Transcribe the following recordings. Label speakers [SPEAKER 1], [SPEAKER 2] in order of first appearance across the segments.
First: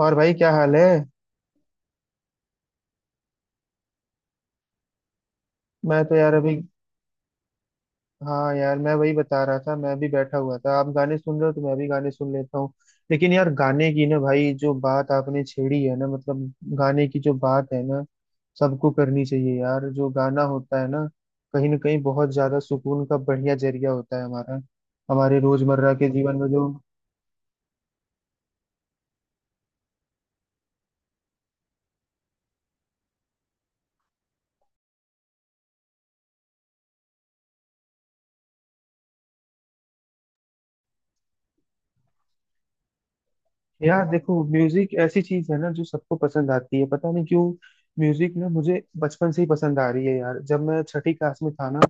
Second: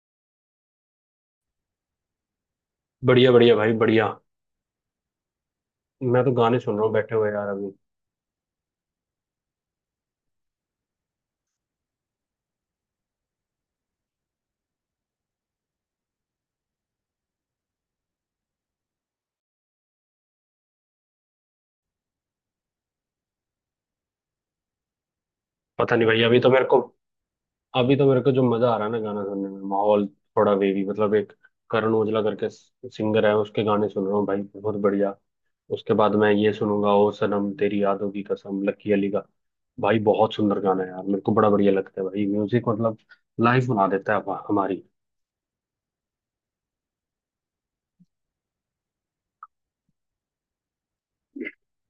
[SPEAKER 1] और भाई क्या हाल है।
[SPEAKER 2] बढ़िया बढ़िया भाई बढ़िया।
[SPEAKER 1] मैं तो
[SPEAKER 2] मैं तो
[SPEAKER 1] यार अभी।
[SPEAKER 2] गाने सुन रहा हूँ बैठे हुए यार अभी।
[SPEAKER 1] हाँ यार, मैं वही बता रहा था, मैं भी बैठा हुआ था। आप गाने सुन रहे हो तो मैं भी गाने सुन लेता हूँ। लेकिन यार गाने की ना, भाई जो बात आपने छेड़ी है ना, मतलब गाने की जो बात है ना, सबको करनी चाहिए यार। जो गाना होता है ना, कहीं ना कहीं बहुत ज्यादा सुकून का बढ़िया जरिया होता है हमारा, हमारे रोजमर्रा
[SPEAKER 2] पता नहीं
[SPEAKER 1] के
[SPEAKER 2] भाई
[SPEAKER 1] जीवन
[SPEAKER 2] अभी
[SPEAKER 1] में
[SPEAKER 2] तो मेरे
[SPEAKER 1] जो।
[SPEAKER 2] को, जो मजा आ रहा है ना गाना सुनने में, माहौल थोड़ा वेवी, मतलब एक करण ओजला करके सिंगर है, उसके गाने सुन रहा हूँ भाई, बहुत बढ़िया। उसके बाद मैं ये सुनूंगा, ओ सनम तेरी यादों की कसम, लकी अली का। भाई बहुत सुंदर गाना है यार, मेरे को बड़ा बढ़िया लगता है भाई। म्यूजिक मतलब लाइफ बना
[SPEAKER 1] यार
[SPEAKER 2] देता है
[SPEAKER 1] देखो,
[SPEAKER 2] हमारी।
[SPEAKER 1] म्यूजिक ऐसी चीज है ना जो सबको पसंद आती है, पता नहीं क्यों। म्यूजिक ना मुझे बचपन से ही पसंद आ रही है यार। जब मैं छठी क्लास में था ना,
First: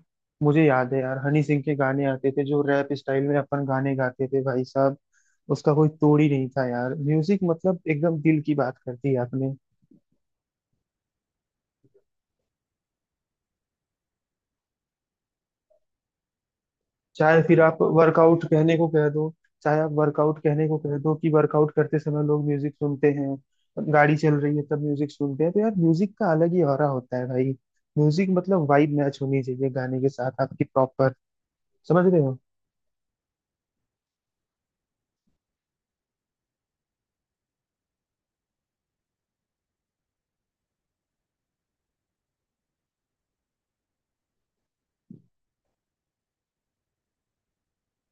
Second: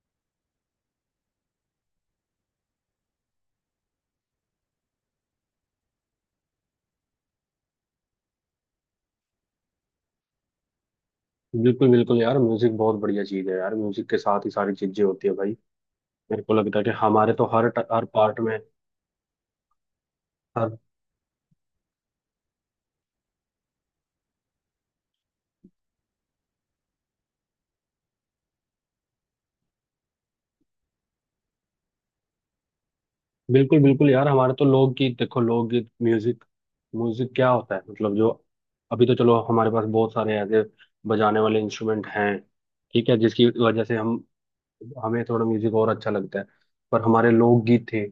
[SPEAKER 1] मुझे याद है यार, हनी सिंह के गाने आते थे जो रैप स्टाइल में अपन गाने गाते थे भाई साहब। उसका कोई तोड़ ही नहीं था यार। म्यूजिक मतलब एकदम दिल की बात कर दी आपने।
[SPEAKER 2] बिल्कुल बिल्कुल यार, म्यूजिक बहुत बढ़िया चीज है यार। म्यूजिक के साथ ही सारी चीजें होती है भाई। मेरे को लगता है कि हमारे
[SPEAKER 1] चाहे
[SPEAKER 2] तो
[SPEAKER 1] फिर
[SPEAKER 2] हर
[SPEAKER 1] आप
[SPEAKER 2] हर पार्ट
[SPEAKER 1] वर्कआउट
[SPEAKER 2] में।
[SPEAKER 1] कहने को कह दो, चाहे आप वर्कआउट कहने
[SPEAKER 2] हर।
[SPEAKER 1] को कह दो कि वर्कआउट करते समय लोग म्यूजिक सुनते हैं। गाड़ी चल रही है तब म्यूजिक सुनते हैं। तो यार म्यूजिक का अलग ही ऑरा होता है भाई। म्यूजिक मतलब वाइब मैच होनी चाहिए गाने के साथ आपकी प्रॉपर। समझ रहे हो।
[SPEAKER 2] बिल्कुल बिल्कुल यार, हमारे तो लोकगीत, देखो लोकगीत। म्यूजिक म्यूजिक क्या होता है मतलब जो। अभी तो चलो हमारे पास बहुत सारे ऐसे बजाने वाले इंस्ट्रूमेंट हैं, ठीक है, जिसकी वजह से हम, हमें थोड़ा म्यूजिक और अच्छा लगता है। पर हमारे लोकगीत थे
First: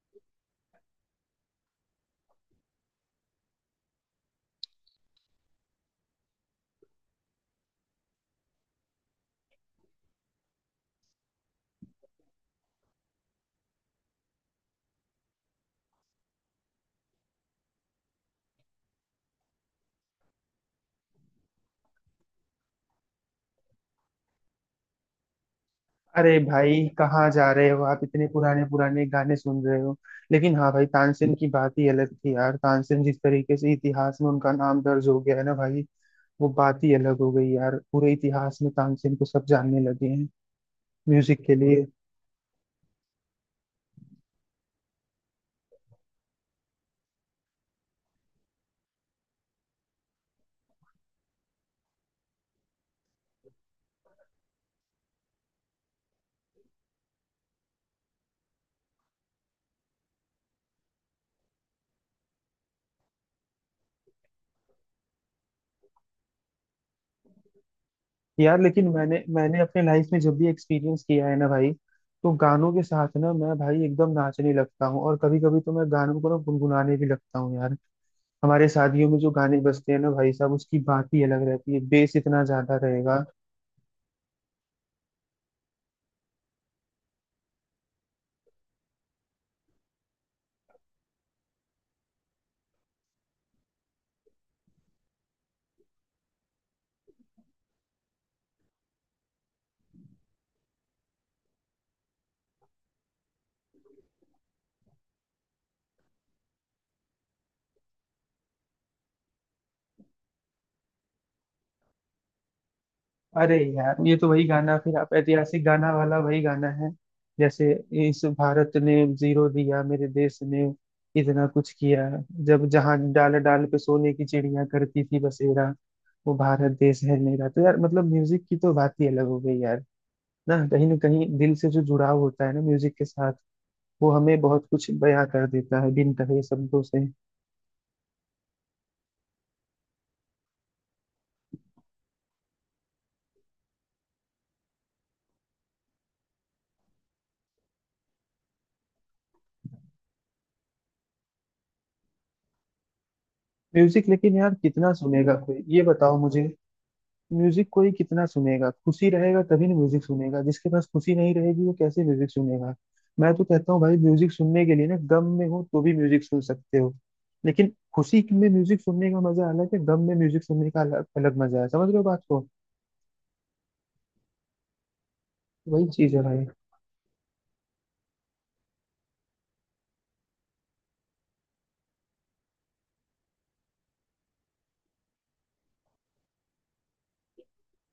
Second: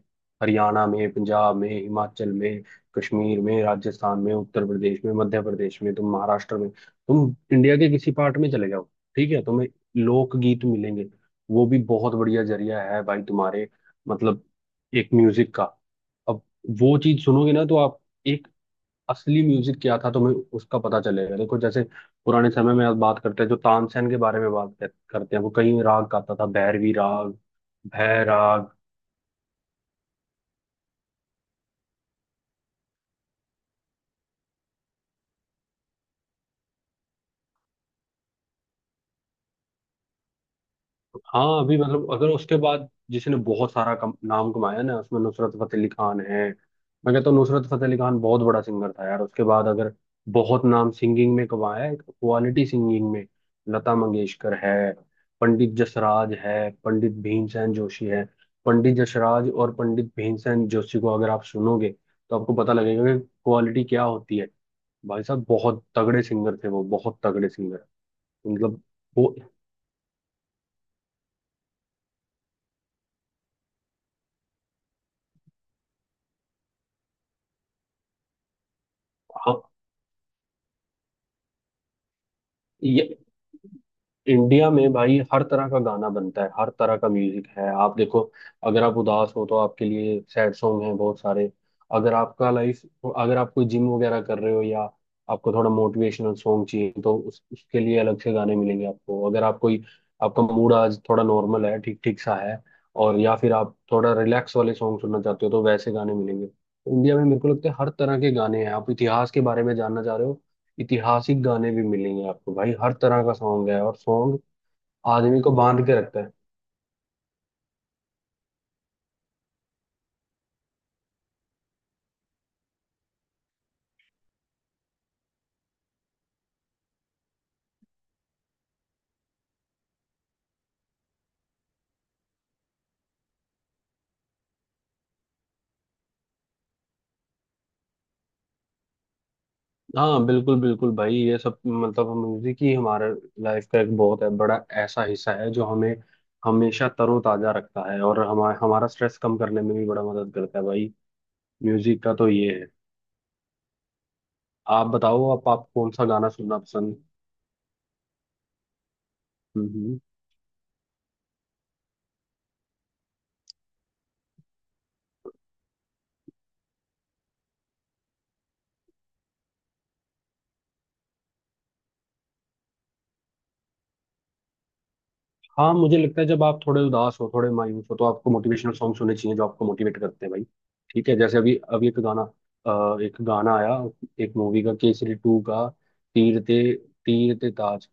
[SPEAKER 2] हरियाणा में, पंजाब में, हिमाचल में, कश्मीर में, राजस्थान में, उत्तर प्रदेश में, मध्य प्रदेश में, तुम महाराष्ट्र में, तुम इंडिया के किसी पार्ट में चले जाओ, ठीक है, तुम्हें लोकगीत मिलेंगे। वो भी बहुत बढ़िया जरिया है भाई तुम्हारे, मतलब, एक म्यूजिक का। अब वो चीज सुनोगे ना तो आप, एक, असली म्यूजिक क्या था तुम्हें उसका पता चलेगा। देखो जैसे पुराने समय में आप बात करते हैं, जो तानसेन के बारे में करते हैं, वो कई राग गाता
[SPEAKER 1] अरे
[SPEAKER 2] था,
[SPEAKER 1] भाई,
[SPEAKER 2] भैरवी
[SPEAKER 1] कहाँ
[SPEAKER 2] राग,
[SPEAKER 1] जा रहे हो आप, इतने पुराने
[SPEAKER 2] भैराग।
[SPEAKER 1] पुराने गाने सुन रहे हो। लेकिन हाँ भाई, तानसेन की बात ही अलग थी यार। तानसेन जिस तरीके से इतिहास में उनका नाम दर्ज हो गया है ना भाई, वो बात ही अलग हो गई यार। पूरे इतिहास में तानसेन को सब जानने लगे हैं म्यूजिक के
[SPEAKER 2] हाँ अभी
[SPEAKER 1] लिए।
[SPEAKER 2] मतलब, अगर उसके बाद जिसने बहुत सारा नाम कमाया ना उसमें नुसरत फतेह अली खान है। मैं कहता हूँ नुसरत फतेह अली खान बहुत बड़ा सिंगर था यार। उसके बाद अगर बहुत नाम सिंगिंग में कमाया है, क्वालिटी सिंगिंग में, लता मंगेशकर है, पंडित जसराज है, पंडित भीमसेन जोशी है। पंडित जसराज और पंडित भीमसेन जोशी को अगर आप सुनोगे तो आपको पता लगेगा कि क्वालिटी क्या होती है। भाई साहब बहुत तगड़े सिंगर थे वो, बहुत तगड़े सिंगर,
[SPEAKER 1] यार
[SPEAKER 2] मतलब
[SPEAKER 1] लेकिन मैंने
[SPEAKER 2] वो।
[SPEAKER 1] मैंने अपने लाइफ में जब भी एक्सपीरियंस किया है ना भाई, तो गानों के साथ ना मैं भाई एकदम नाचने लगता हूँ, और कभी कभी तो मैं गानों को ना गुनगुनाने भी लगता हूँ यार। हमारे शादियों में जो
[SPEAKER 2] हाँ,
[SPEAKER 1] गाने बजते हैं ना भाई साहब, उसकी बात ही अलग रहती है, बेस इतना ज्यादा रहेगा।
[SPEAKER 2] इंडिया में भाई हर तरह का गाना बनता है, हर तरह का म्यूजिक है। आप देखो, अगर आप उदास हो तो आपके लिए सैड सॉन्ग हैं बहुत सारे। अगर आपका लाइफ, अगर आप कोई जिम वगैरह कर रहे हो, या आपको थोड़ा मोटिवेशनल सॉन्ग चाहिए, तो उसके लिए अलग से गाने मिलेंगे आपको। अगर आप कोई, आपका मूड आज थोड़ा नॉर्मल है, ठीक ठीक सा है, और या फिर आप थोड़ा रिलैक्स वाले सॉन्ग सुनना चाहते हो, तो वैसे गाने मिलेंगे। तो इंडिया में मेरे को लगता है हर तरह के गाने हैं। आप इतिहास के बारे में जानना चाह रहे हो, ऐतिहासिक गाने भी मिलेंगे आपको भाई। हर तरह का
[SPEAKER 1] अरे
[SPEAKER 2] सॉन्ग है,
[SPEAKER 1] यार,
[SPEAKER 2] और
[SPEAKER 1] ये तो
[SPEAKER 2] सॉन्ग
[SPEAKER 1] वही गाना, फिर आप
[SPEAKER 2] आदमी को
[SPEAKER 1] ऐतिहासिक
[SPEAKER 2] बांध
[SPEAKER 1] गाना
[SPEAKER 2] के
[SPEAKER 1] वाला
[SPEAKER 2] रखता है।
[SPEAKER 1] वही गाना है। जैसे इस भारत ने जीरो दिया, मेरे देश ने इतना कुछ किया, जब जहां डाल डाल पे सोने की चिड़िया करती थी बसेरा, वो भारत देश है मेरा। तो यार मतलब म्यूजिक की तो बात ही अलग हो गई यार। ना कहीं दिल से जो जुड़ाव होता है ना म्यूजिक के साथ, वो हमें बहुत कुछ बयां कर देता है बिन कहे शब्दों से।
[SPEAKER 2] हाँ बिल्कुल बिल्कुल भाई, ये सब मतलब म्यूजिक ही हमारे लाइफ का एक बहुत है बड़ा ऐसा हिस्सा है, जो हमें हमेशा तरोताजा रखता है, और हमारा हमारा स्ट्रेस कम करने में भी बड़ा मदद करता है भाई। म्यूजिक का तो ये है।
[SPEAKER 1] म्यूजिक लेकिन यार
[SPEAKER 2] आप
[SPEAKER 1] कितना
[SPEAKER 2] बताओ,
[SPEAKER 1] सुनेगा
[SPEAKER 2] आप,
[SPEAKER 1] कोई,
[SPEAKER 2] आप
[SPEAKER 1] ये
[SPEAKER 2] कौन सा
[SPEAKER 1] बताओ
[SPEAKER 2] गाना
[SPEAKER 1] मुझे।
[SPEAKER 2] सुनना पसंद।
[SPEAKER 1] म्यूजिक कोई कितना सुनेगा, खुशी रहेगा तभी ना
[SPEAKER 2] हम्म।
[SPEAKER 1] म्यूजिक सुनेगा। जिसके पास खुशी नहीं रहेगी वो कैसे म्यूजिक सुनेगा। मैं तो कहता हूँ भाई, म्यूजिक सुनने के लिए ना, गम में हो तो भी म्यूजिक सुन सकते हो। लेकिन खुशी में म्यूजिक सुनने का मजा अलग है, गम में म्यूजिक सुनने का अलग मजा है। समझ रहे हो बात को।
[SPEAKER 2] हाँ
[SPEAKER 1] वही
[SPEAKER 2] मुझे
[SPEAKER 1] चीज
[SPEAKER 2] लगता
[SPEAKER 1] है
[SPEAKER 2] है जब
[SPEAKER 1] भाई।
[SPEAKER 2] आप थोड़े उदास हो, थोड़े मायूस हो, तो आपको मोटिवेशनल सॉन्ग सुनने चाहिए जो आपको मोटिवेट करते हैं भाई। ठीक है, जैसे अभी अभी एक गाना, एक गाना आया, एक मूवी का, केसरी टू का, तीर ते, तीर ते ताज,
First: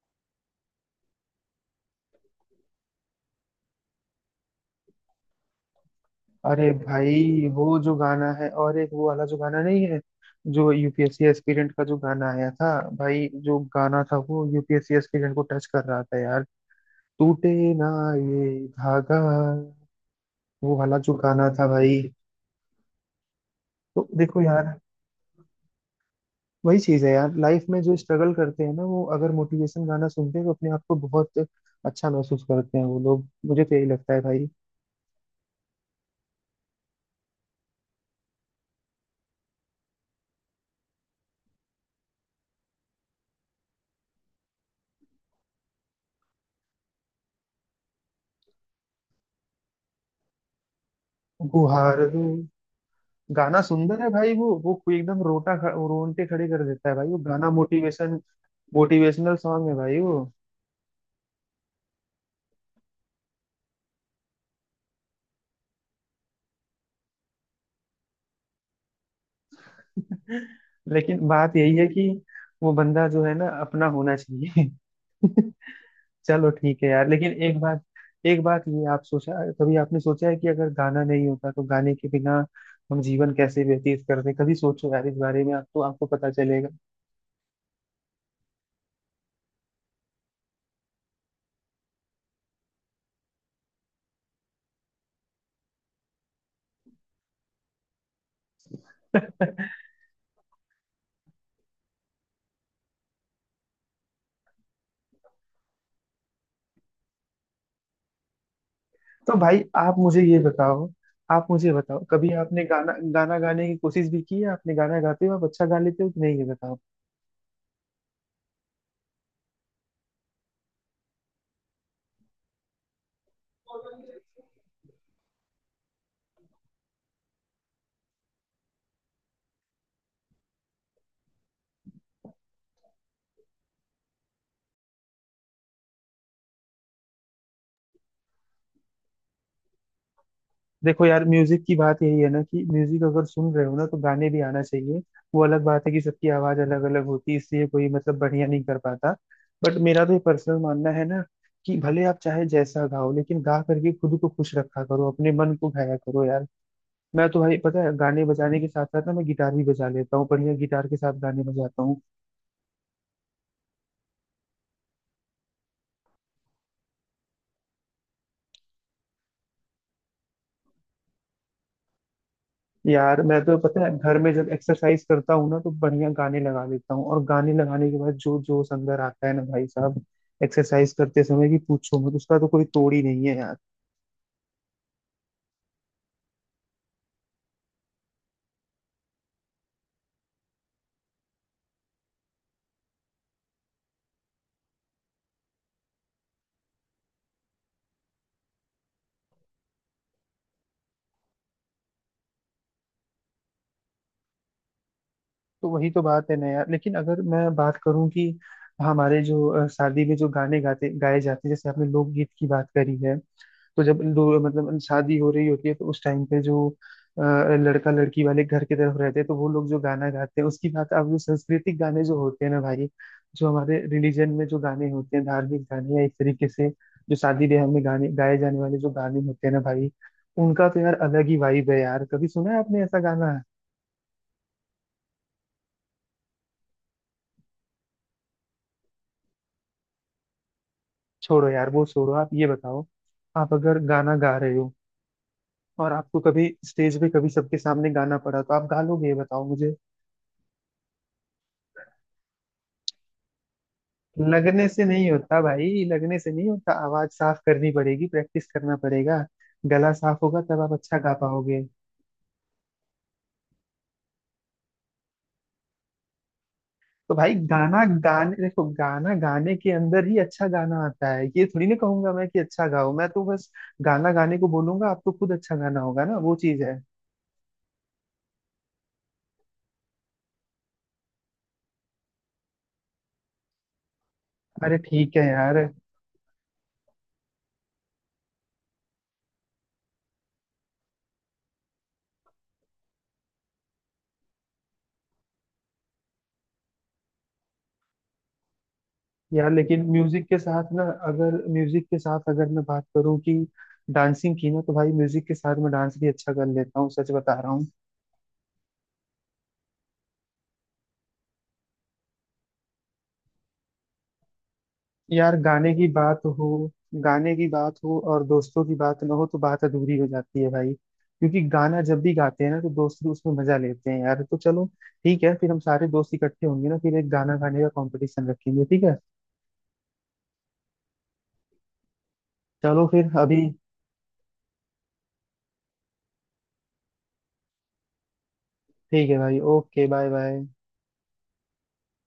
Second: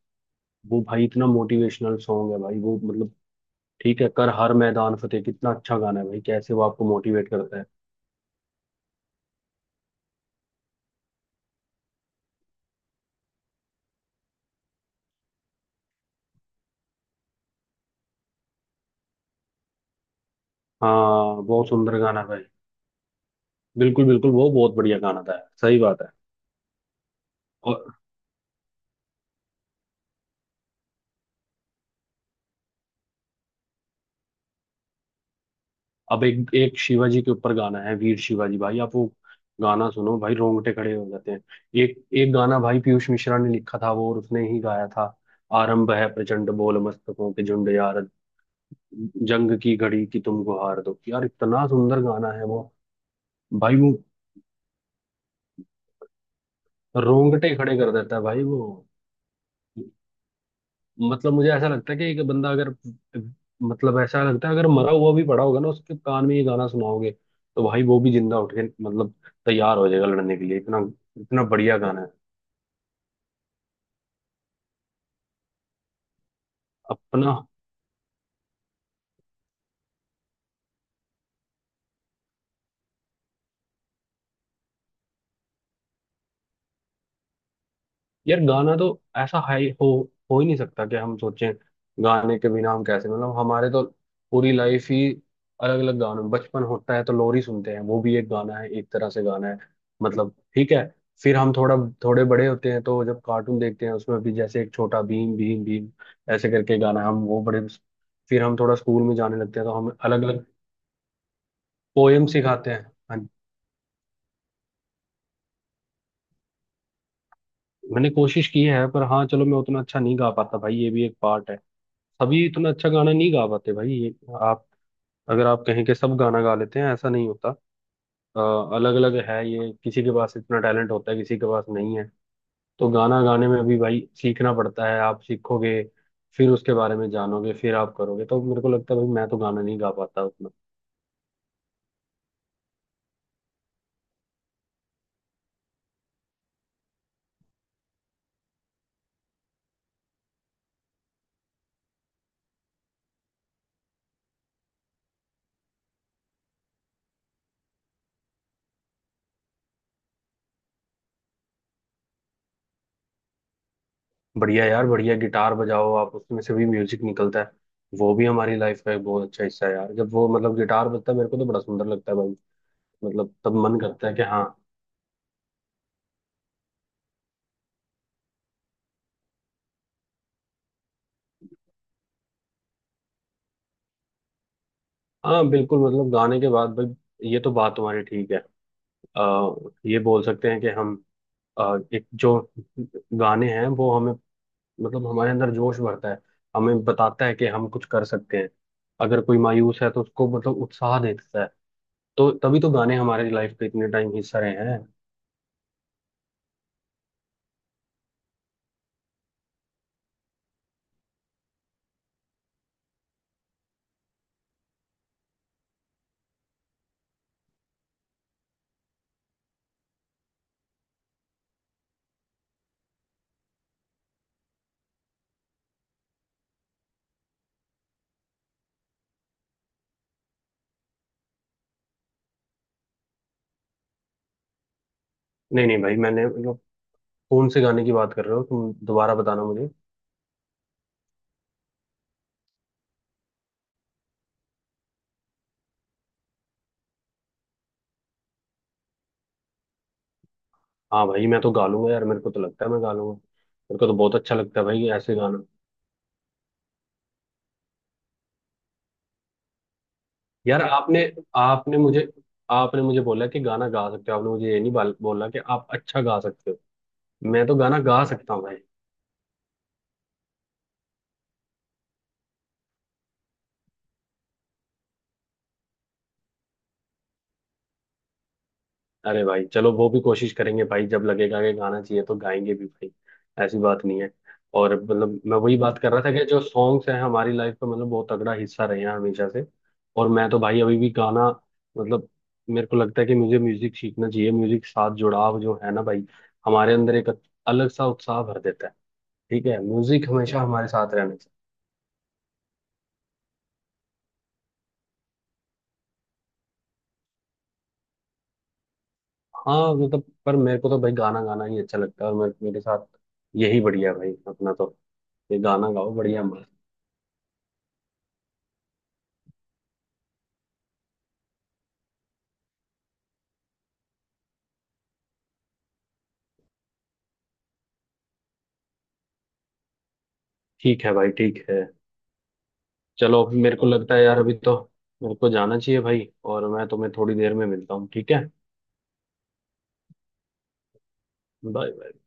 [SPEAKER 2] वो भाई इतना मोटिवेशनल सॉन्ग है भाई वो, मतलब, ठीक है, कर हर मैदान फतेह, कितना अच्छा गाना है भाई, कैसे वो
[SPEAKER 1] अरे
[SPEAKER 2] आपको मोटिवेट
[SPEAKER 1] भाई,
[SPEAKER 2] करता है।
[SPEAKER 1] वो जो गाना है, और एक वो वाला जो गाना नहीं है, जो यूपीएससी एस्पिरेंट का जो गाना आया था, भाई जो गाना था वो यूपीएससी एस्पिरेंट को टच कर रहा था यार। टूटे ना ये धागा, वो वाला जो
[SPEAKER 2] हाँ
[SPEAKER 1] गाना था
[SPEAKER 2] बहुत सुंदर
[SPEAKER 1] भाई।
[SPEAKER 2] गाना है भाई। बिल्कुल
[SPEAKER 1] तो
[SPEAKER 2] बिल्कुल
[SPEAKER 1] देखो
[SPEAKER 2] वो
[SPEAKER 1] यार,
[SPEAKER 2] बहुत बढ़िया गाना था, सही बात
[SPEAKER 1] वही चीज है यार, लाइफ में
[SPEAKER 2] है।
[SPEAKER 1] जो स्ट्रगल करते हैं ना, वो अगर मोटिवेशन गाना सुनते हैं तो अपने आप को बहुत अच्छा महसूस करते हैं वो लोग। मुझे तो यही लगता है भाई।
[SPEAKER 2] अब एक, एक शिवाजी के ऊपर गाना है, वीर शिवाजी, भाई आप वो गाना सुनो भाई, रोंगटे खड़े हो जाते हैं। एक, एक गाना भाई पीयूष मिश्रा ने लिखा था वो, और उसने ही गाया था। आरंभ है प्रचंड बोल मस्तकों के झुंड, यार, जंग की घड़ी की तुमको हार दो, यार इतना
[SPEAKER 1] गुहार
[SPEAKER 2] सुंदर
[SPEAKER 1] दो।
[SPEAKER 2] गाना है वो।
[SPEAKER 1] गाना
[SPEAKER 2] भाई वो
[SPEAKER 1] सुंदर है भाई वो कोई एकदम रोंगटे खड़े कर देता है भाई, वो गाना
[SPEAKER 2] रोंगटे खड़े कर देता
[SPEAKER 1] मोटिवेशन,
[SPEAKER 2] है भाई वो,
[SPEAKER 1] मोटिवेशनल सॉन्ग है भाई वो।
[SPEAKER 2] मतलब। मुझे ऐसा लगता है कि एक बंदा अगर, मतलब ऐसा लगता है अगर मरा हुआ भी पड़ा होगा ना, उसके कान में ये गाना सुनाओगे तो भाई वो भी जिंदा उठ के, मतलब, तैयार हो जाएगा लड़ने के लिए, इतना,
[SPEAKER 1] लेकिन
[SPEAKER 2] इतना
[SPEAKER 1] बात यही
[SPEAKER 2] बढ़िया
[SPEAKER 1] है
[SPEAKER 2] गाना है।
[SPEAKER 1] कि वो बंदा जो है ना अपना होना चाहिए। चलो ठीक है यार, लेकिन
[SPEAKER 2] अपना।
[SPEAKER 1] एक बात, एक बात ये, आप सोचा, कभी आपने सोचा है कि अगर गाना नहीं होता तो गाने के बिना हम जीवन कैसे व्यतीत करते। कभी सोचो यार इस बारे में, आपको आपको पता चलेगा।
[SPEAKER 2] यार गाना तो, ऐसा हाई, हो ही नहीं सकता कि हम सोचें गाने के बिना हम कैसे, मतलब हमारे तो पूरी लाइफ ही अलग अलग गानों में। बचपन होता है तो लोरी सुनते हैं, वो भी एक गाना है, एक तरह से गाना है, मतलब, ठीक है। फिर हम थोड़ा, थोड़े बड़े होते हैं तो जब कार्टून देखते हैं, उसमें भी जैसे एक छोटा भीम, भीम भीम ऐसे करके गाना है, हम वो बड़े। फिर हम थोड़ा स्कूल में
[SPEAKER 1] तो
[SPEAKER 2] जाने लगते
[SPEAKER 1] भाई
[SPEAKER 2] हैं तो हमें
[SPEAKER 1] आप मुझे
[SPEAKER 2] अलग
[SPEAKER 1] ये
[SPEAKER 2] अलग
[SPEAKER 1] बताओ, आप मुझे बताओ,
[SPEAKER 2] पोएम
[SPEAKER 1] कभी आपने
[SPEAKER 2] सिखाते हैं।
[SPEAKER 1] गाना
[SPEAKER 2] हाँ,
[SPEAKER 1] गाना गाने की कोशिश भी की है? आपने गाना गाते हो, आप अच्छा गा लेते हो कि नहीं, ये
[SPEAKER 2] मैंने कोशिश की है, पर हाँ चलो मैं उतना अच्छा नहीं गा पाता भाई, ये भी एक पार्ट है। सभी इतना अच्छा गाना नहीं गा पाते भाई ये। आप, अगर आप कहें कि सब गाना गा लेते हैं, ऐसा नहीं होता। अलग अलग है ये, किसी के पास इतना टैलेंट होता है, किसी के पास नहीं है। तो गाना गाने में भी भाई सीखना पड़ता है, आप सीखोगे फिर उसके बारे में जानोगे फिर आप करोगे। तो मेरे को लगता है भाई मैं तो गाना नहीं गा पाता उतना।
[SPEAKER 1] देखो यार। म्यूजिक की बात यही है ना कि म्यूजिक अगर सुन रहे हो ना तो गाने भी आना चाहिए। वो अलग बात है कि सबकी आवाज अलग अलग होती है, इसलिए कोई मतलब बढ़िया नहीं कर पाता। बट मेरा तो ये पर्सनल मानना है ना कि भले आप चाहे जैसा गाओ, लेकिन गा करके खुद को खुश रखा करो, अपने मन को गाया करो यार। मैं तो भाई पता है, गाने बजाने के साथ साथ ना, मैं गिटार भी बजा लेता हूँ बढ़िया, गिटार के साथ गाने बजाता हूँ।
[SPEAKER 2] बढ़िया यार, बढ़िया गिटार बजाओ आप, उसमें से भी म्यूजिक निकलता है। वो भी हमारी लाइफ का एक बहुत अच्छा हिस्सा है यार, जब वो मतलब गिटार बजता है मेरे को तो बड़ा सुंदर लगता है भाई।
[SPEAKER 1] यार
[SPEAKER 2] मतलब
[SPEAKER 1] मैं
[SPEAKER 2] तब
[SPEAKER 1] तो
[SPEAKER 2] मन
[SPEAKER 1] पता है,
[SPEAKER 2] करता है
[SPEAKER 1] घर
[SPEAKER 2] कि
[SPEAKER 1] में
[SPEAKER 2] हाँ।
[SPEAKER 1] जब एक्सरसाइज करता हूँ ना, तो बढ़िया गाने लगा लेता हूँ, और गाने लगाने के बाद जो जोश अंदर आता है ना भाई साहब, एक्सरसाइज करते समय, कि पूछो मत, उसका तो कोई तोड़ ही नहीं है यार।
[SPEAKER 2] हाँ बिल्कुल, मतलब गाने के बाद भाई ये तो बात तुम्हारी ठीक है। आ, ये बोल सकते हैं कि हम, एक जो गाने हैं वो हमें, मतलब हमारे अंदर जोश भरता है, हमें बताता है कि हम कुछ कर सकते हैं, अगर कोई मायूस है तो उसको मतलब उत्साह देता है। तो तभी तो गाने हमारे लाइफ का इतने टाइम हिस्सा रहे हैं।
[SPEAKER 1] तो वही तो बात है ना यार। लेकिन अगर मैं बात करूं कि हमारे जो शादी में जो गाने गाते गाए जाते हैं, जैसे आपने लोकगीत की बात करी है, तो जब दो मतलब शादी हो रही होती है तो उस टाइम पे जो अ, लड़का लड़की वाले घर की तरफ रहते हैं, तो वो लोग जो गाना गाते हैं उसकी बात, अब जो सांस्कृतिक गाने जो होते हैं ना भाई, जो हमारे रिलीजन में जो गाने होते हैं धार्मिक गाने, या एक तरीके से जो शादी ब्याह में गाने गाए जाने वाले जो गाने होते हैं ना भाई, उनका तो यार अलग ही वाइब है यार। कभी सुना है आपने ऐसा गाना।
[SPEAKER 2] नहीं नहीं भाई मैंने, मतलब, कौन से गाने की बात कर रहे हो तुम दोबारा बताना मुझे।
[SPEAKER 1] छोड़ो यार वो छोड़ो, आप ये बताओ, आप अगर गाना गा रहे हो, और आपको कभी स्टेज पे, कभी सबके सामने गाना पड़ा, तो आप गा लोगे, ये बताओ मुझे।
[SPEAKER 2] हाँ भाई मैं तो गा लूंगा यार, मेरे को तो लगता है मैं गा लूंगा, मेरे को तो बहुत अच्छा लगता है
[SPEAKER 1] लगने से
[SPEAKER 2] भाई
[SPEAKER 1] नहीं
[SPEAKER 2] ऐसे
[SPEAKER 1] होता
[SPEAKER 2] गाना।
[SPEAKER 1] भाई, लगने से नहीं होता, आवाज साफ करनी पड़ेगी, प्रैक्टिस करना पड़ेगा। गला साफ होगा तब
[SPEAKER 2] यार
[SPEAKER 1] आप अच्छा
[SPEAKER 2] आपने,
[SPEAKER 1] गा पाओगे।
[SPEAKER 2] आपने मुझे आपने मुझे बोला कि गाना गा सकते हो, आपने मुझे ये नहीं बोला कि आप अच्छा गा सकते हो।
[SPEAKER 1] तो भाई
[SPEAKER 2] मैं तो गाना
[SPEAKER 1] गाना
[SPEAKER 2] गा सकता
[SPEAKER 1] गाने,
[SPEAKER 2] हूँ भाई।
[SPEAKER 1] देखो गाना गाने के अंदर ही अच्छा गाना आता है। ये थोड़ी ना कहूंगा मैं कि अच्छा गाओ, मैं तो बस गाना गाने को बोलूंगा, आपको खुद अच्छा गाना होगा ना, वो चीज है।
[SPEAKER 2] अरे भाई चलो वो भी कोशिश करेंगे भाई, जब लगेगा कि गाना चाहिए तो गाएंगे भी भाई, ऐसी बात नहीं है। और
[SPEAKER 1] अरे ठीक
[SPEAKER 2] मतलब
[SPEAKER 1] है
[SPEAKER 2] मैं
[SPEAKER 1] यार।
[SPEAKER 2] वही बात कर रहा था कि जो सॉन्ग्स हैं हमारी लाइफ का मतलब बहुत तगड़ा हिस्सा रहे हैं हमेशा से। और मैं तो भाई अभी भी गाना, मतलब, मेरे को लगता है कि मुझे म्यूजिक सीखना चाहिए। म्यूजिक साथ जुड़ाव जो है ना भाई हमारे अंदर एक अलग सा उत्साह भर देता है। ठीक
[SPEAKER 1] यार
[SPEAKER 2] है,
[SPEAKER 1] लेकिन
[SPEAKER 2] म्यूजिक
[SPEAKER 1] म्यूजिक के
[SPEAKER 2] हमेशा
[SPEAKER 1] साथ
[SPEAKER 2] हमारे
[SPEAKER 1] ना,
[SPEAKER 2] साथ रहना चाहिए।
[SPEAKER 1] अगर म्यूजिक के साथ अगर मैं बात करूँ कि डांसिंग की ना, तो भाई म्यूजिक के साथ मैं डांस भी अच्छा कर लेता हूँ, सच बता रहा हूँ।
[SPEAKER 2] हाँ मतलब, पर मेरे को तो भाई गाना गाना ही अच्छा लगता है, और मेरे साथ यही बढ़िया है भाई अपना तो,
[SPEAKER 1] यार
[SPEAKER 2] ये गाना
[SPEAKER 1] गाने की
[SPEAKER 2] गाओ
[SPEAKER 1] बात
[SPEAKER 2] बढ़िया
[SPEAKER 1] हो,
[SPEAKER 2] मस्त।
[SPEAKER 1] गाने की बात हो और दोस्तों की बात ना हो तो बात अधूरी हो जाती है भाई, क्योंकि गाना जब भी गाते हैं ना तो दोस्त भी उसमें मजा लेते हैं यार। तो चलो ठीक है, फिर हम सारे दोस्त इकट्ठे होंगे ना, फिर एक गाना गाने का कंपटीशन रखेंगे, ठीक है।
[SPEAKER 2] ठीक है भाई ठीक है।
[SPEAKER 1] चलो फिर
[SPEAKER 2] चलो अभी
[SPEAKER 1] अभी।
[SPEAKER 2] मेरे को लगता है यार, अभी तो मेरे को जाना चाहिए भाई, और मैं तुम्हें थोड़ी देर में मिलता हूँ ठीक है।
[SPEAKER 1] ठीक है भाई, ओके, बाय बाय।
[SPEAKER 2] बाय।